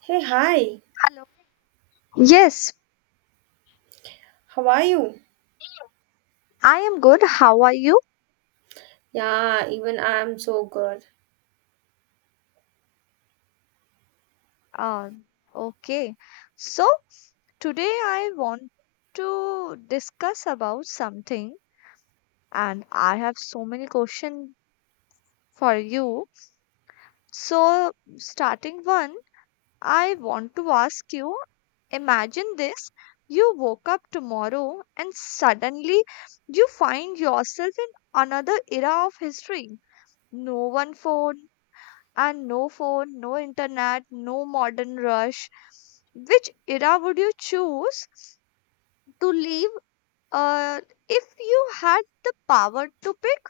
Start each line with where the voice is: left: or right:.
right: Hey, hi.
left: Hello. Yes,
right: How are you?
left: I am good. How are you?
right: Yeah, even I'm so good.
left: Uh, okay. So today I want to discuss about something, and I have so many questions for you. So starting one, I want to ask you. Imagine this: you woke up tomorrow, and suddenly you find yourself in another era of history. No one phone, and no phone, no internet, no modern rush. Which era would you choose to leave uh, if you had the power to pick?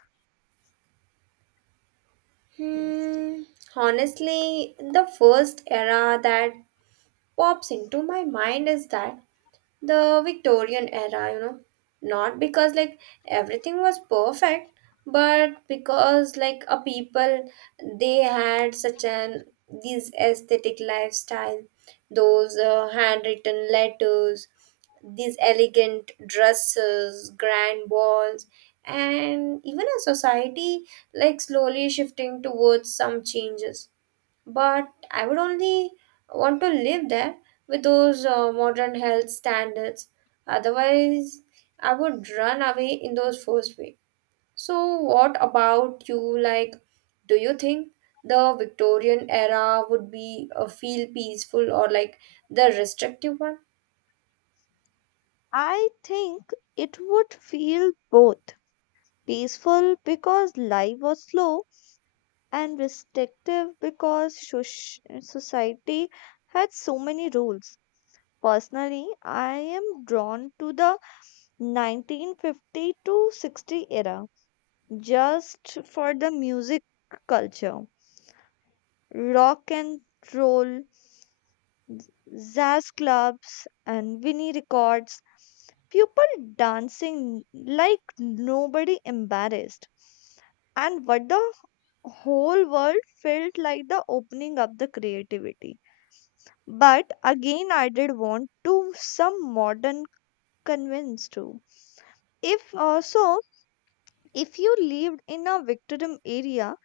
right: Hmm, Honestly, the first era that pops into my mind is that the Victorian era, you know. Not because like everything was perfect, but because like a people they had such an these aesthetic lifestyle, those handwritten letters, these elegant dresses, grand balls, and even a society like slowly shifting towards some changes. But I would only want to live there with those modern health standards. Otherwise, I would run away in those first way. So, what about you? Like, do you think the Victorian era would be a feel peaceful or like the restrictive one?
left: I think it would feel both peaceful because life was slow and restrictive because society had so many rules. Personally, I am drawn to the 1950 to 60 era just for the music culture, rock and roll, z- jazz clubs, and Vinnie records, people dancing like nobody embarrassed. And what the whole world felt like the opening up the creativity. But again, I did want to some modern convince too. If also, if you lived in a Victorian area,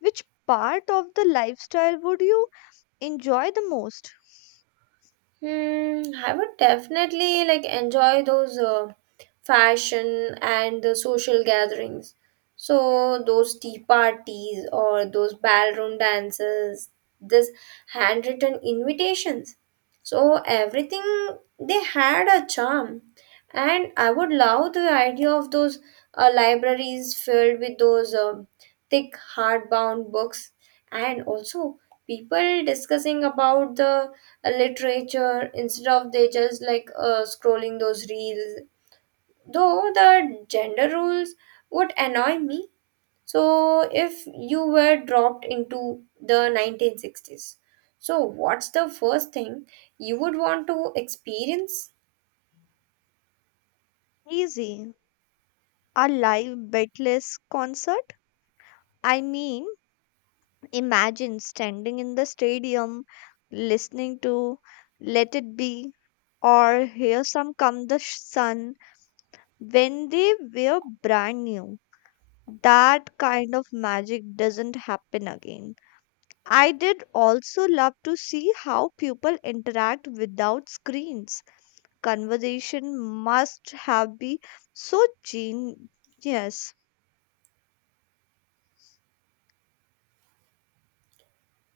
left: which part of the lifestyle would you enjoy the most?
right: I would definitely like enjoy those fashion and the social gatherings. So those tea parties or those ballroom dances, this handwritten invitations. So everything they had a charm, and I would love the idea of those libraries filled with those thick hardbound books, and also people discussing about the literature instead of they just like scrolling those reels, though the gender rules would annoy me. So if you were dropped into the 1960s, so what's the first thing you would want to experience?
left: Easy. A live beatless concert? I mean, imagine standing in the stadium listening to Let It Be or Here Some Come the Sun when they were brand new. That kind of magic doesn't happen again. I did also love to see how people interact without screens. Conversation must have been so genius.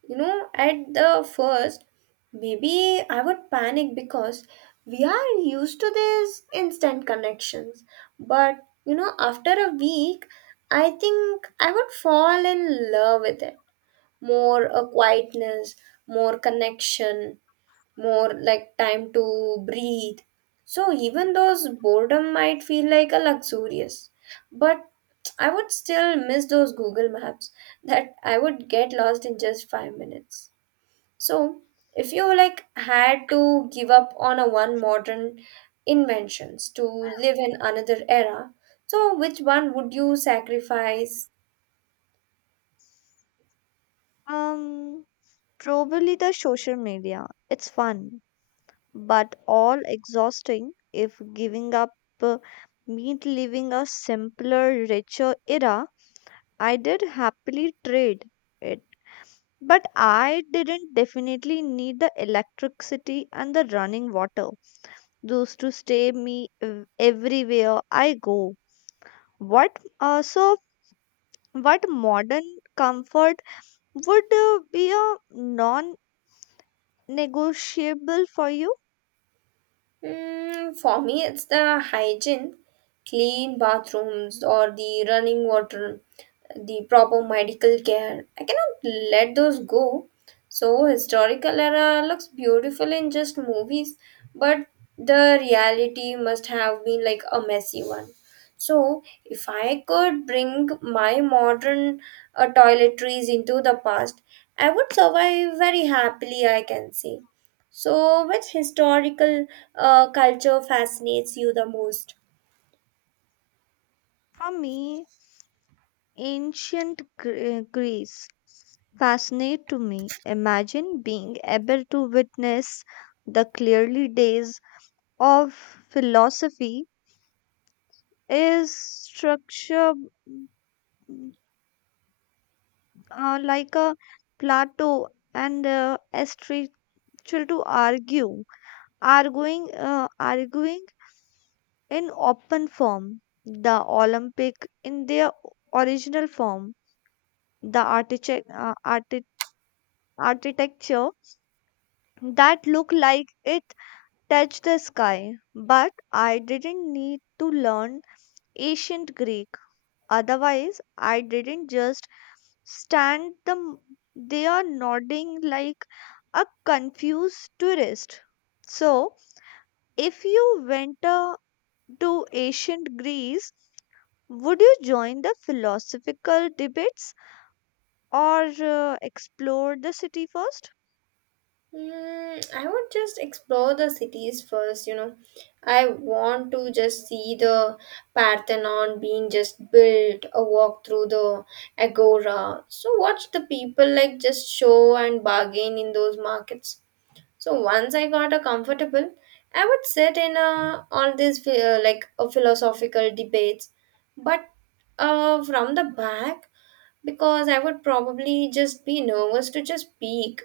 right: You know, at the first, maybe I would panic because we are used to these instant connections. But you know, after a week, I think I would fall in love with it. More a quietness, more connection, more like time to breathe. So even those boredom might feel like a luxurious, but I would still miss those Google Maps that I would get lost in just 5 minutes. So, if you like had to give up on a one modern inventions to live in another era, so which one would you sacrifice?
left: Um, Probably the social media. It's fun, but all exhausting if giving up uh, meant living a simpler, richer era. I did happily trade it, but I didn't definitely need the electricity and the running water. Those to stay me everywhere I go. What uh, so What modern comfort would be a non negotiable for you?
right: Mm, for me, it's the hygiene, clean bathrooms, or the running water, the proper medical care. I cannot let those go. So, historical era looks beautiful in just movies, but the reality must have been like a messy one. So, if I could bring my modern toiletries into the past, I would survive very happily, I can say. So, which historical culture fascinates you the most?
left: For me, ancient Greece fascinate to me. Imagine being able to witness the clearly days of philosophy is structure mm, like a Plato and Aristotle to arguing in open form, the Olympic in their original form, the architecture that looked like it touched the sky. But I didn't need to learn ancient Greek. Otherwise, I didn't just stand them there nodding like a confused tourist. So, if you went to ancient Greece, would you join the philosophical debates or explore the city first?
right: Mm, I would just explore the cities first, you know. I want to just see the Parthenon being just built, a walk through the Agora. So, watch the people like just show and bargain in those markets. So, once I got a comfortable, I would sit in a, all these like a philosophical debates, but from the back because I would probably just be nervous to just speak.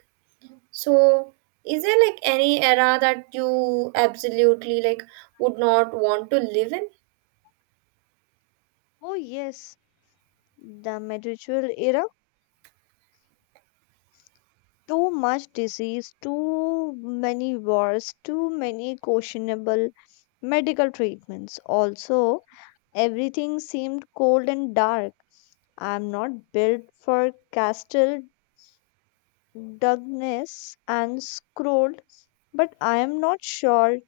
right: So, is there like any era that you absolutely like would not want to live in?
left: Oh, yes, the medieval era. Too much disease, too many wars, too many questionable medical treatments. Also, everything seemed cold and dark. I'm not built for castle darkness and scrolled, but I am not sure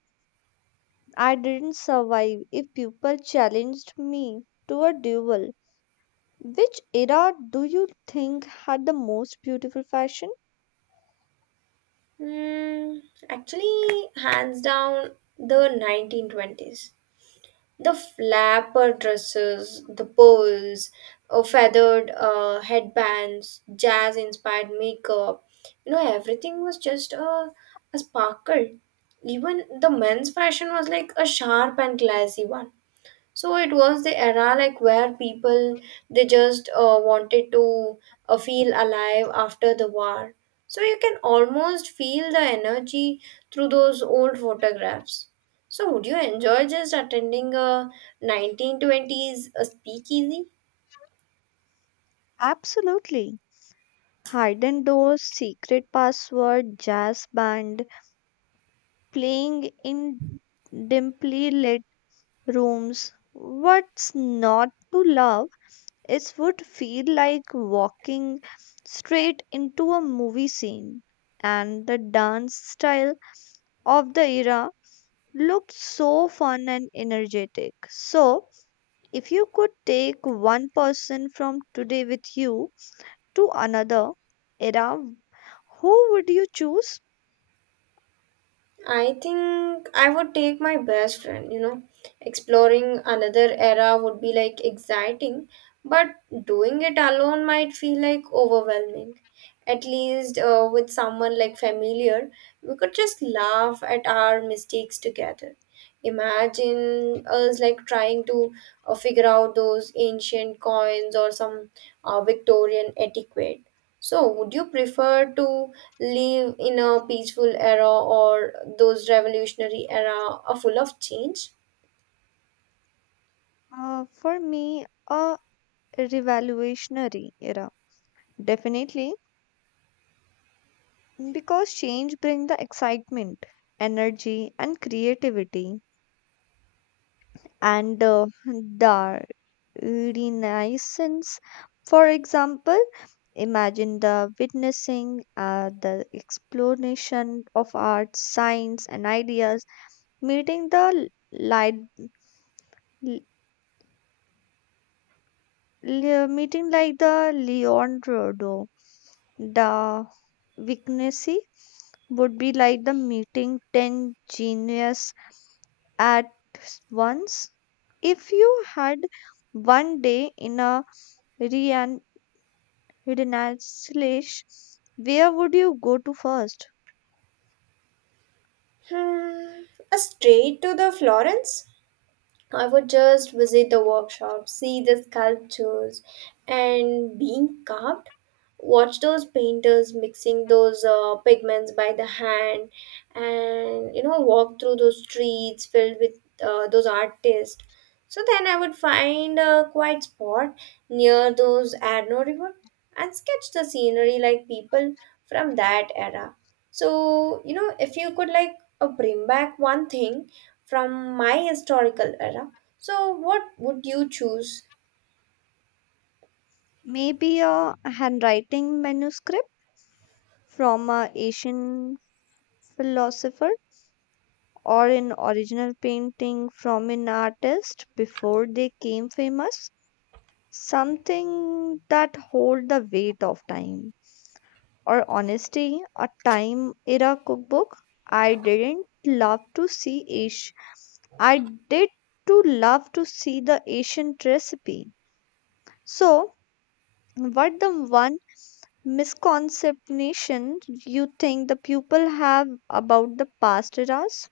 left: I didn't survive if people challenged me to a duel. Which era do you think had the most beautiful fashion?
right: Hmm, Actually, hands down, the 1920s. The flapper dresses, the pearls, feathered headbands, jazz inspired makeup. You know, everything was just a sparkle. Even the men's fashion was like a sharp and classy one. So it was the era like where people they just wanted to feel alive after the war. So you can almost feel the energy through those old photographs. So would you enjoy just attending a 1920s a speakeasy?
left: Absolutely. Hidden doors, secret password, jazz band, playing in dimly lit rooms. What's not to love? It would feel like walking straight into a movie scene. And the dance style of the era looked so fun and energetic. So, if you could take one person from today with you to another era, who would you choose?
right: I think I would take my best friend, you know. Exploring another era would be like exciting, but doing it alone might feel like overwhelming. At least with someone like familiar, we could just laugh at our mistakes together. Imagine us like trying to figure out those ancient coins or some Victorian etiquette. So, would you prefer to live in a peaceful era or those revolutionary era are full of change?
left: For me, a revolutionary era. Definitely, because change brings the excitement, energy, and creativity. And the renaissance, for example, imagine the witnessing, the explanation of art, science, and ideas, meeting the light, meeting like the Leonardo da Vinci would be like the meeting 10 genius at once. If you had 1 day in a rean- renaissance, where would you go to first?
right: Hmm, a straight to the Florence? I would just visit the workshop, see the sculptures and being carved, watch those painters mixing those pigments by the hand, and you know, walk through those streets filled with those artists. So then I would find a quiet spot near those Arno River and sketch the scenery like people from that era. So, you know, if you could like bring back one thing from my historical era. So, what would you choose?
left: Maybe a handwriting manuscript from a Asian philosopher or an original painting from an artist before they came famous. Something that hold the weight of time. Or honesty, a time era cookbook. I didn't love to see Asia. I did to love to see the Asian recipe. So, what the one misconception you think the people have about the past eras?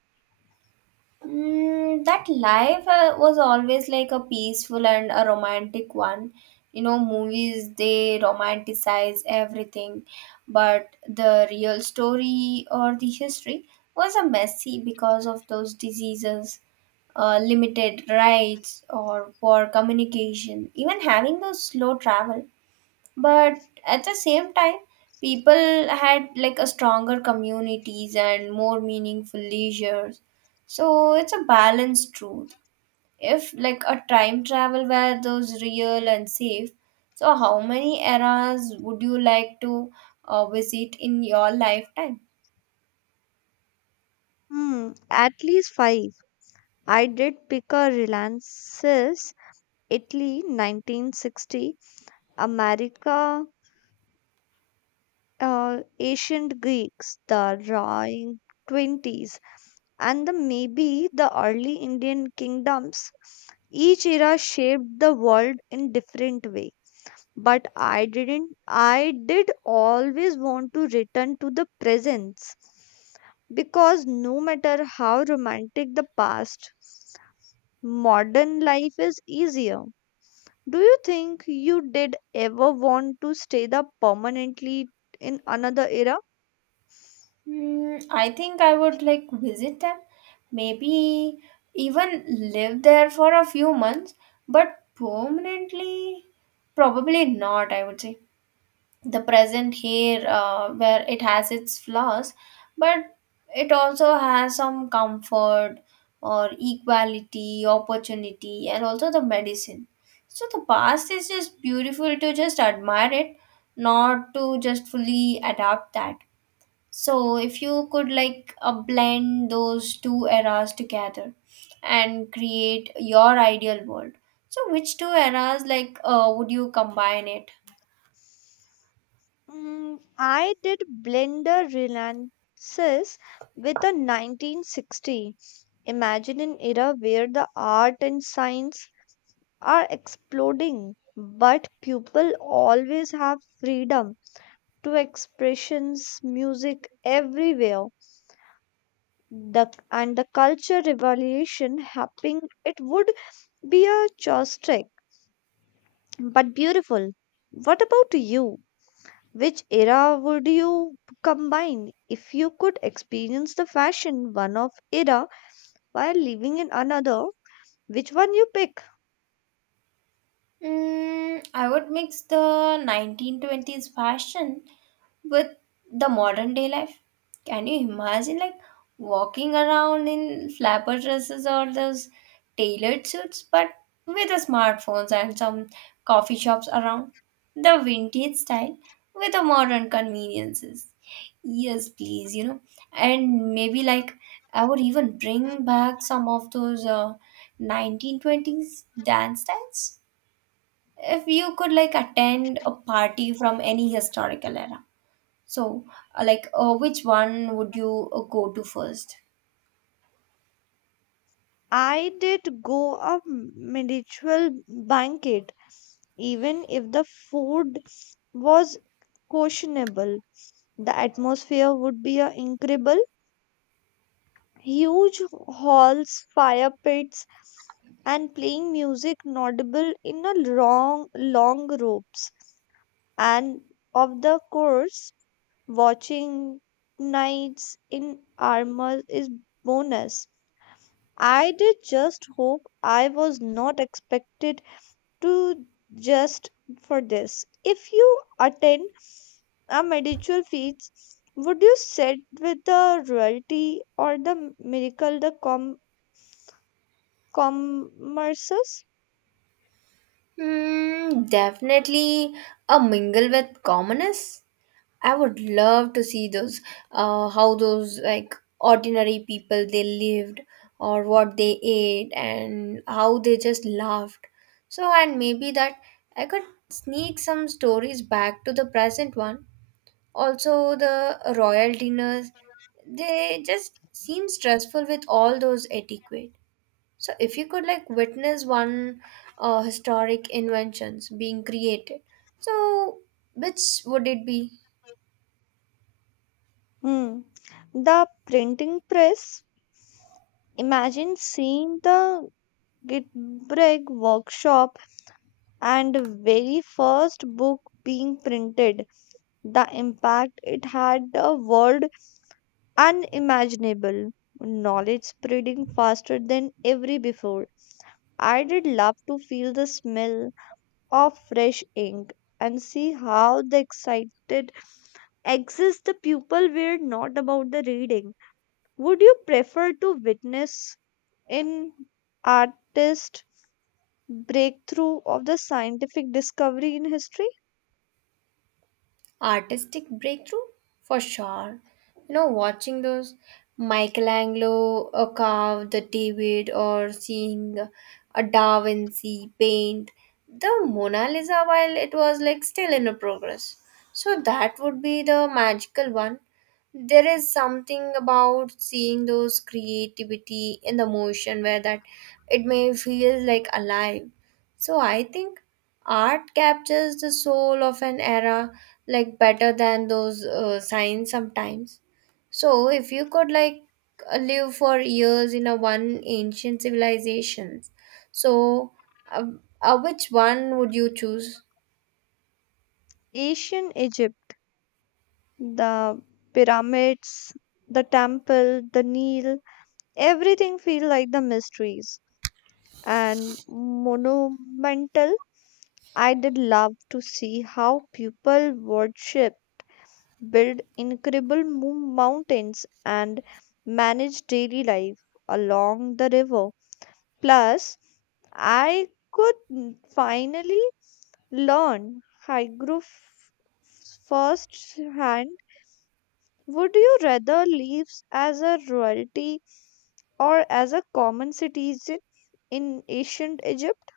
right: Mm, that life was always like a peaceful and a romantic one. You know, movies they romanticize everything, but the real story or the history was a messy because of those diseases, limited rights, or poor communication. Even having those slow travel, but at the same time people had like a stronger communities and more meaningful leisures. So it's a balanced truth. If like a time travel were those real and safe, so how many eras would you like to visit in your lifetime?
left: Hmm, at least 5. I did pick a Reliance's Italy 1960, America, ancient Greeks, the roaring '20s, and the maybe the early Indian kingdoms. Each era shaped the world in different way. But I didn't. I did always want to return to the presence because no matter how romantic the past, modern life is easier. Do you think you did ever want to stay there permanently in another era?
right: I think I would like visit them, maybe even live there for a few months, but permanently, probably not, I would say. The present here where it has its flaws, but it also has some comfort or equality opportunity and also the medicine. So the past is just beautiful to just admire it, not to just fully adapt that. So if you could like blend those two eras together and create your ideal world, so which two eras like would you combine it?
left: Mm, I did blender relances with a 1960. Imagine an era where the art and science are exploding, but people always have freedom to expressions, music everywhere. The and the culture revolution happening, it would be a chaotic but beautiful. What about you? Which era would you combine if you could experience the fashion one of era while living in another? Which one you pick?
right: Mm, I would mix the 1920s fashion with the modern day life. Can you imagine, like, walking around in flapper dresses or those tailored suits, but with the smartphones and some coffee shops around? The vintage style with the modern conveniences. Yes, please, you know. And maybe, like, I would even bring back some of those 1920s dance styles. If you could like attend a party from any historical era, so like which one would you go to first?
left: I did go a medieval banquet. Even if the food was questionable, the atmosphere would be incredible. Huge halls, fire pits, and playing music audible in a long, long ropes. And of the course, watching knights in armor is bonus. I did just hope I was not expected to just for this. If you attend a medieval feast, would you sit with the royalty or the miracle, the commerces?
right: Definitely a mingle with commoners. I would love to see those, how those like ordinary people they lived or what they ate and how they just laughed. So, and maybe that I could sneak some stories back to the present one. Also, the royal dinners they just seem stressful with all those etiquette. So if you could like witness one historic inventions being created, so which would it be?
left: Hmm. The printing press. Imagine seeing the Gutenberg workshop and very first book being printed. The impact it had the world unimaginable knowledge spreading faster than ever before. I did love to feel the smell of fresh ink and see how the excited exits the pupil were not about the reading. Would you prefer to witness an artist breakthrough of the scientific discovery in history?
right: Artistic breakthrough, for sure. You know, watching those Michelangelo carve the David or seeing a Da Vinci paint the Mona Lisa while it was like still in a progress, so that would be the magical one. There is something about seeing those creativity in the motion where that it may feel like alive. So I think art captures the soul of an era like better than those signs sometimes. So if you could like live for years in a one ancient civilizations, so uh, which one would you choose?
left: Ancient Egypt, the pyramids, the temple, the Nile, everything feel like the mysteries and monumental. I did love to see how people worship, build incredible mountains, and manage daily life along the river. Plus, I could finally learn hygroph first hand. Would you rather live as a royalty or as a common citizen in ancient Egypt?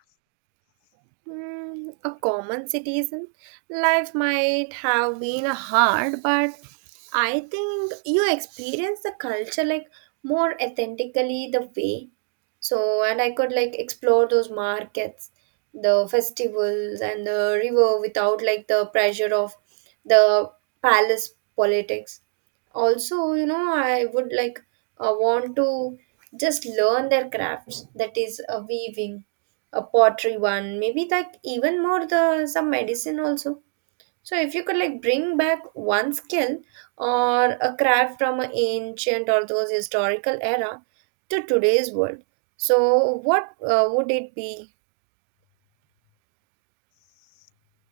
right: Mm, a common citizen, life might have been hard, but I think you experience the culture like more authentically the way. So, and I could like explore those markets, the festivals, and the river without like the pressure of the palace politics. Also, you know, I would like want to just learn their crafts that is, weaving a pottery one, maybe like even more the some medicine also. So if you could like bring back one skill or a craft from an ancient or those historical era to today's world, so what would it be?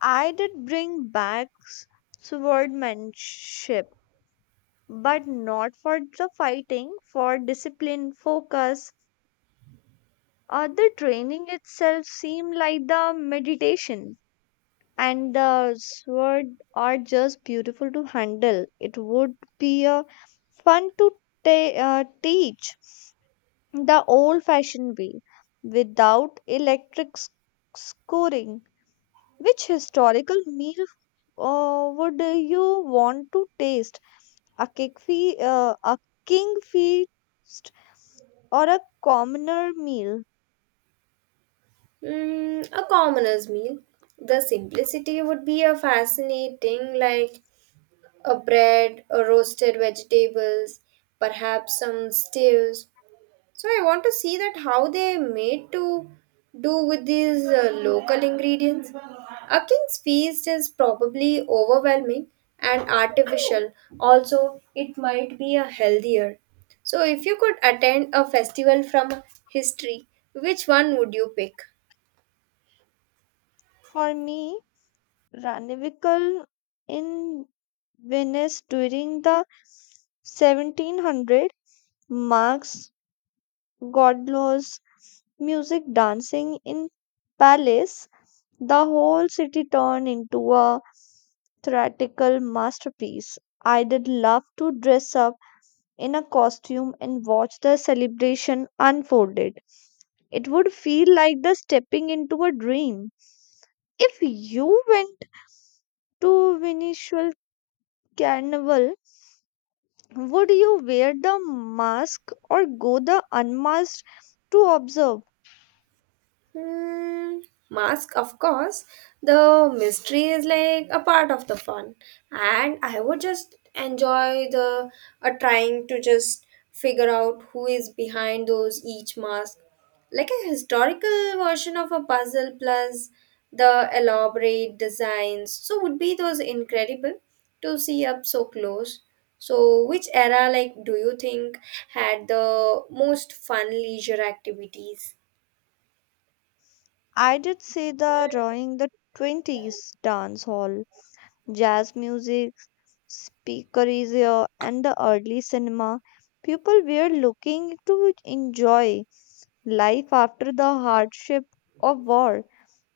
left: I did bring back swordmanship, but not for the fighting, for discipline, focus, or the training itself seemed like the meditation. And the sword are just beautiful to handle. It would be a fun to teach the old-fashioned way without electric scoring. Which historical meal would you want to taste? a kick a king feast, or a commoner meal.
right: Mm, a commoner's meal. The simplicity would be a fascinating, like a bread, a roasted vegetables, perhaps some stews. So I want to see that how they made to do with these local ingredients. A king's feast is probably overwhelming and artificial. Also, it might be a healthier. So if you could attend a festival from history, which one would you pick?
left: For me, Ranivikal in Venice during the 1700 marks Godlaw's music dancing in Palace. The whole city turned into a theatrical masterpiece. I did love to dress up in a costume and watch the celebration unfolded. It would feel like the stepping into a dream. If you went to Venetian Carnival, would you wear the mask or go the unmasked to observe?
right: Hmm, Mask, of course. The mystery is like a part of the fun, and I would just enjoy the trying to just figure out who is behind those each mask, like a historical version of a puzzle plus the elaborate designs. So would be those incredible to see up so close. So which era like do you think had the most fun leisure activities?
left: I did see the drawing the '20s dance hall, jazz music, speakeasy, and the early cinema. People were looking to enjoy life after the hardship of war,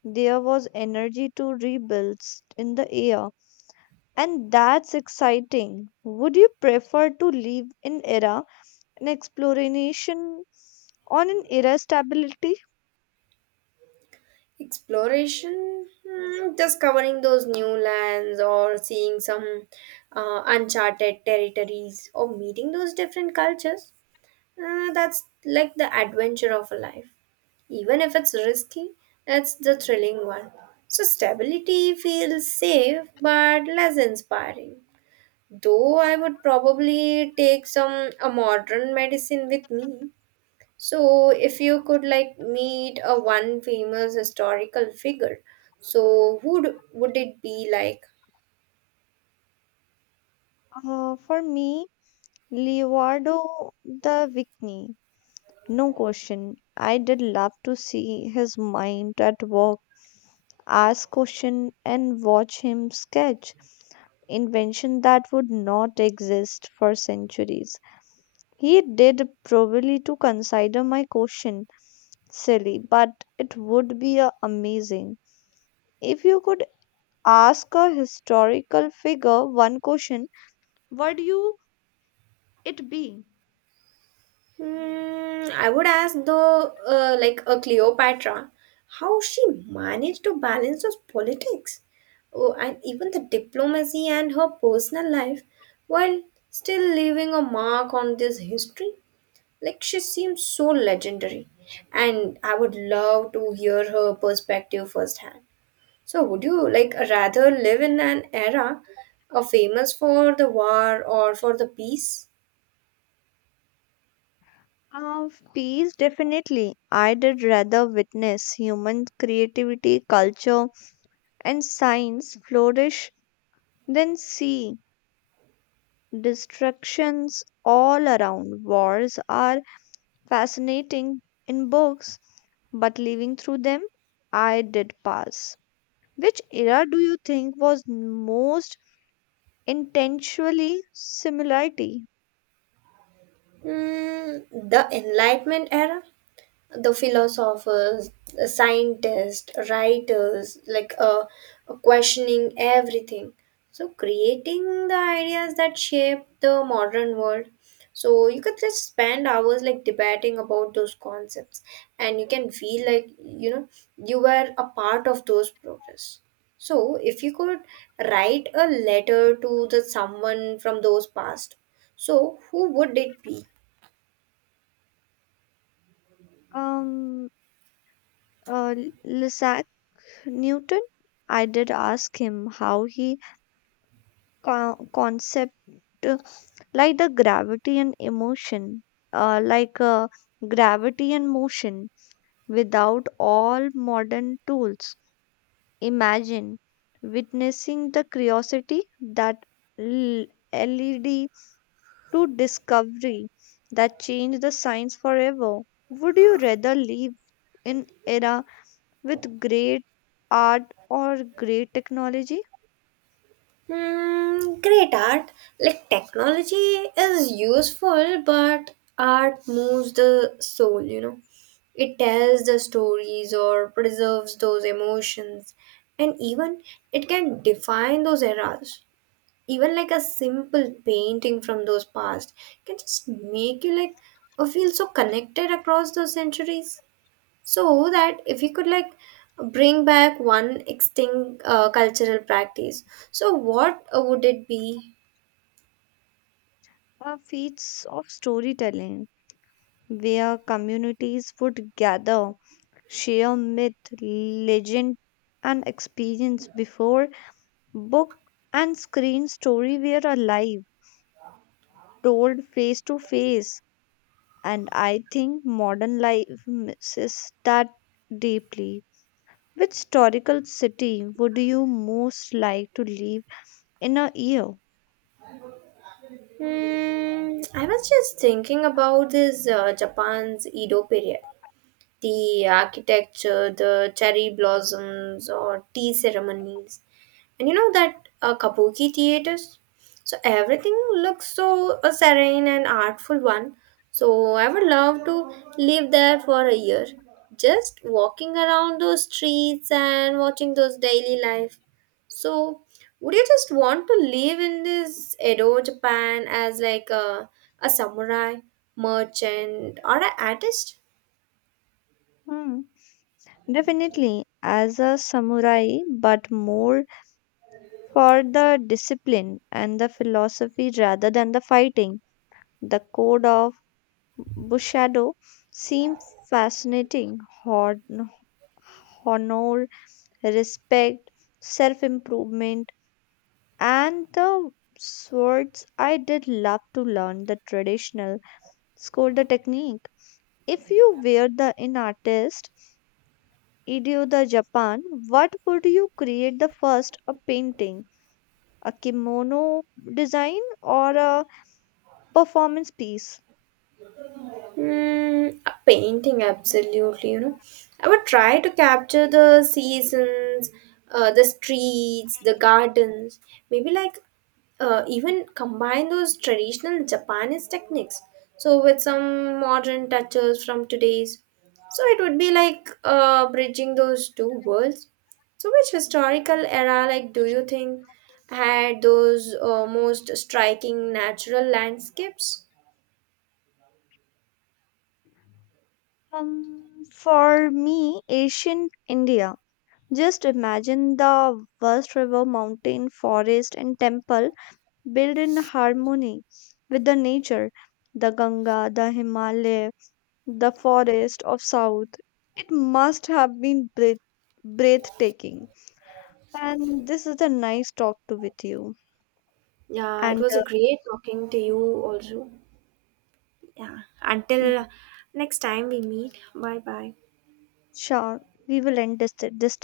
left: there was energy to rebuild in the air, and that's exciting. Would you prefer to live in era an exploration on an era stability?
right: Exploration, just covering those new lands or seeing some uncharted territories or meeting those different cultures. That's like the adventure of a life. Even if it's risky, that's the thrilling one. So, stability feels safe but less inspiring. Though I would probably take some a modern medicine with me. So, if you could like meet a one famous historical figure, so who would it be like?
left: For me, Leonardo da Vinci, no question. I did love to see his mind at work, ask question, and watch him sketch. Invention that would not exist for centuries. He did probably to consider my question silly, but it would be amazing. If you could ask a historical figure one question, would you it be?
right: I would ask the like a Cleopatra, how she managed to balance those politics, oh, and even the diplomacy and her personal life, while still leaving a mark on this history. Like she seems so legendary, and I would love to hear her perspective firsthand. So would you like rather live in an era of famous for the war or for the peace?
left: Of peace, definitely. I did rather witness human creativity, culture, and science flourish than see destructions all around. Wars are fascinating in books, but living through them, I did pass. Which era do you think was most intentionally similarity?
right: Mm, the Enlightenment era? The philosophers, the scientists, writers, like questioning everything. So, creating the ideas that shape the modern world. So, you could just spend hours like debating about those concepts, and you can feel like you know you were a part of those progress. So, if you could write a letter to the someone from those past, so who would it be?
left: Um, uh, Isaac Newton. I did ask him how he concept uh, like the gravity and emotion, uh, like uh, gravity and motion without all modern tools. Imagine witnessing the curiosity that l- LED to discovery that changed the science forever. Would you rather live in era with great art or great technology
right: Great art. Like technology is useful, but art moves the soul, you know. It tells the stories or preserves those emotions, and even it can define those eras. Even like a simple painting from those past can just make you like feel so connected across those centuries. So that if we could like bring back one extinct cultural practice, so what would it be?
left: or feats of storytelling where communities would gather, share myth, legend and experience before book and screen story were alive? Told face to face. And I think modern life misses that deeply. Which historical city would you most like to live in a year?
right: I was just thinking about this Japan's Edo period. The architecture, the cherry blossoms, or tea ceremonies, and you know that kabuki theaters. So everything looks so serene and artful one. So I would love to live there for a year, just walking around those streets and watching those daily life. So would you just want to live in this Edo Japan as like a samurai merchant or an artist?
left: Hmm. Definitely as a samurai, but more for the discipline and the philosophy rather than the fighting. The code of Bushido seems fascinating. Honor, respect, self improvement and the swords I did love to learn the traditional score the technique if you were the in artist idio the japan what would you create the first a painting a kimono design or a performance piece
right: Mm, a painting, absolutely. You know, I would try to capture the seasons, the streets, the gardens. Maybe like even combine those traditional Japanese techniques. So with some modern touches from today's. So it would be like bridging those two worlds. So which historical era, like, do you think had those most striking natural landscapes?
left: for me asian india just imagine the vast river mountain forest and temple built in harmony with the nature, the Ganga, the Himalaya, the forest of South. It must have been breathtaking. And this is a nice talk to with you.
right: Yeah, it
left: And
right: was a great talking to you also. Yeah,
left: uh,
right: until next time we meet. Bye bye.
left: sure, we will end this, this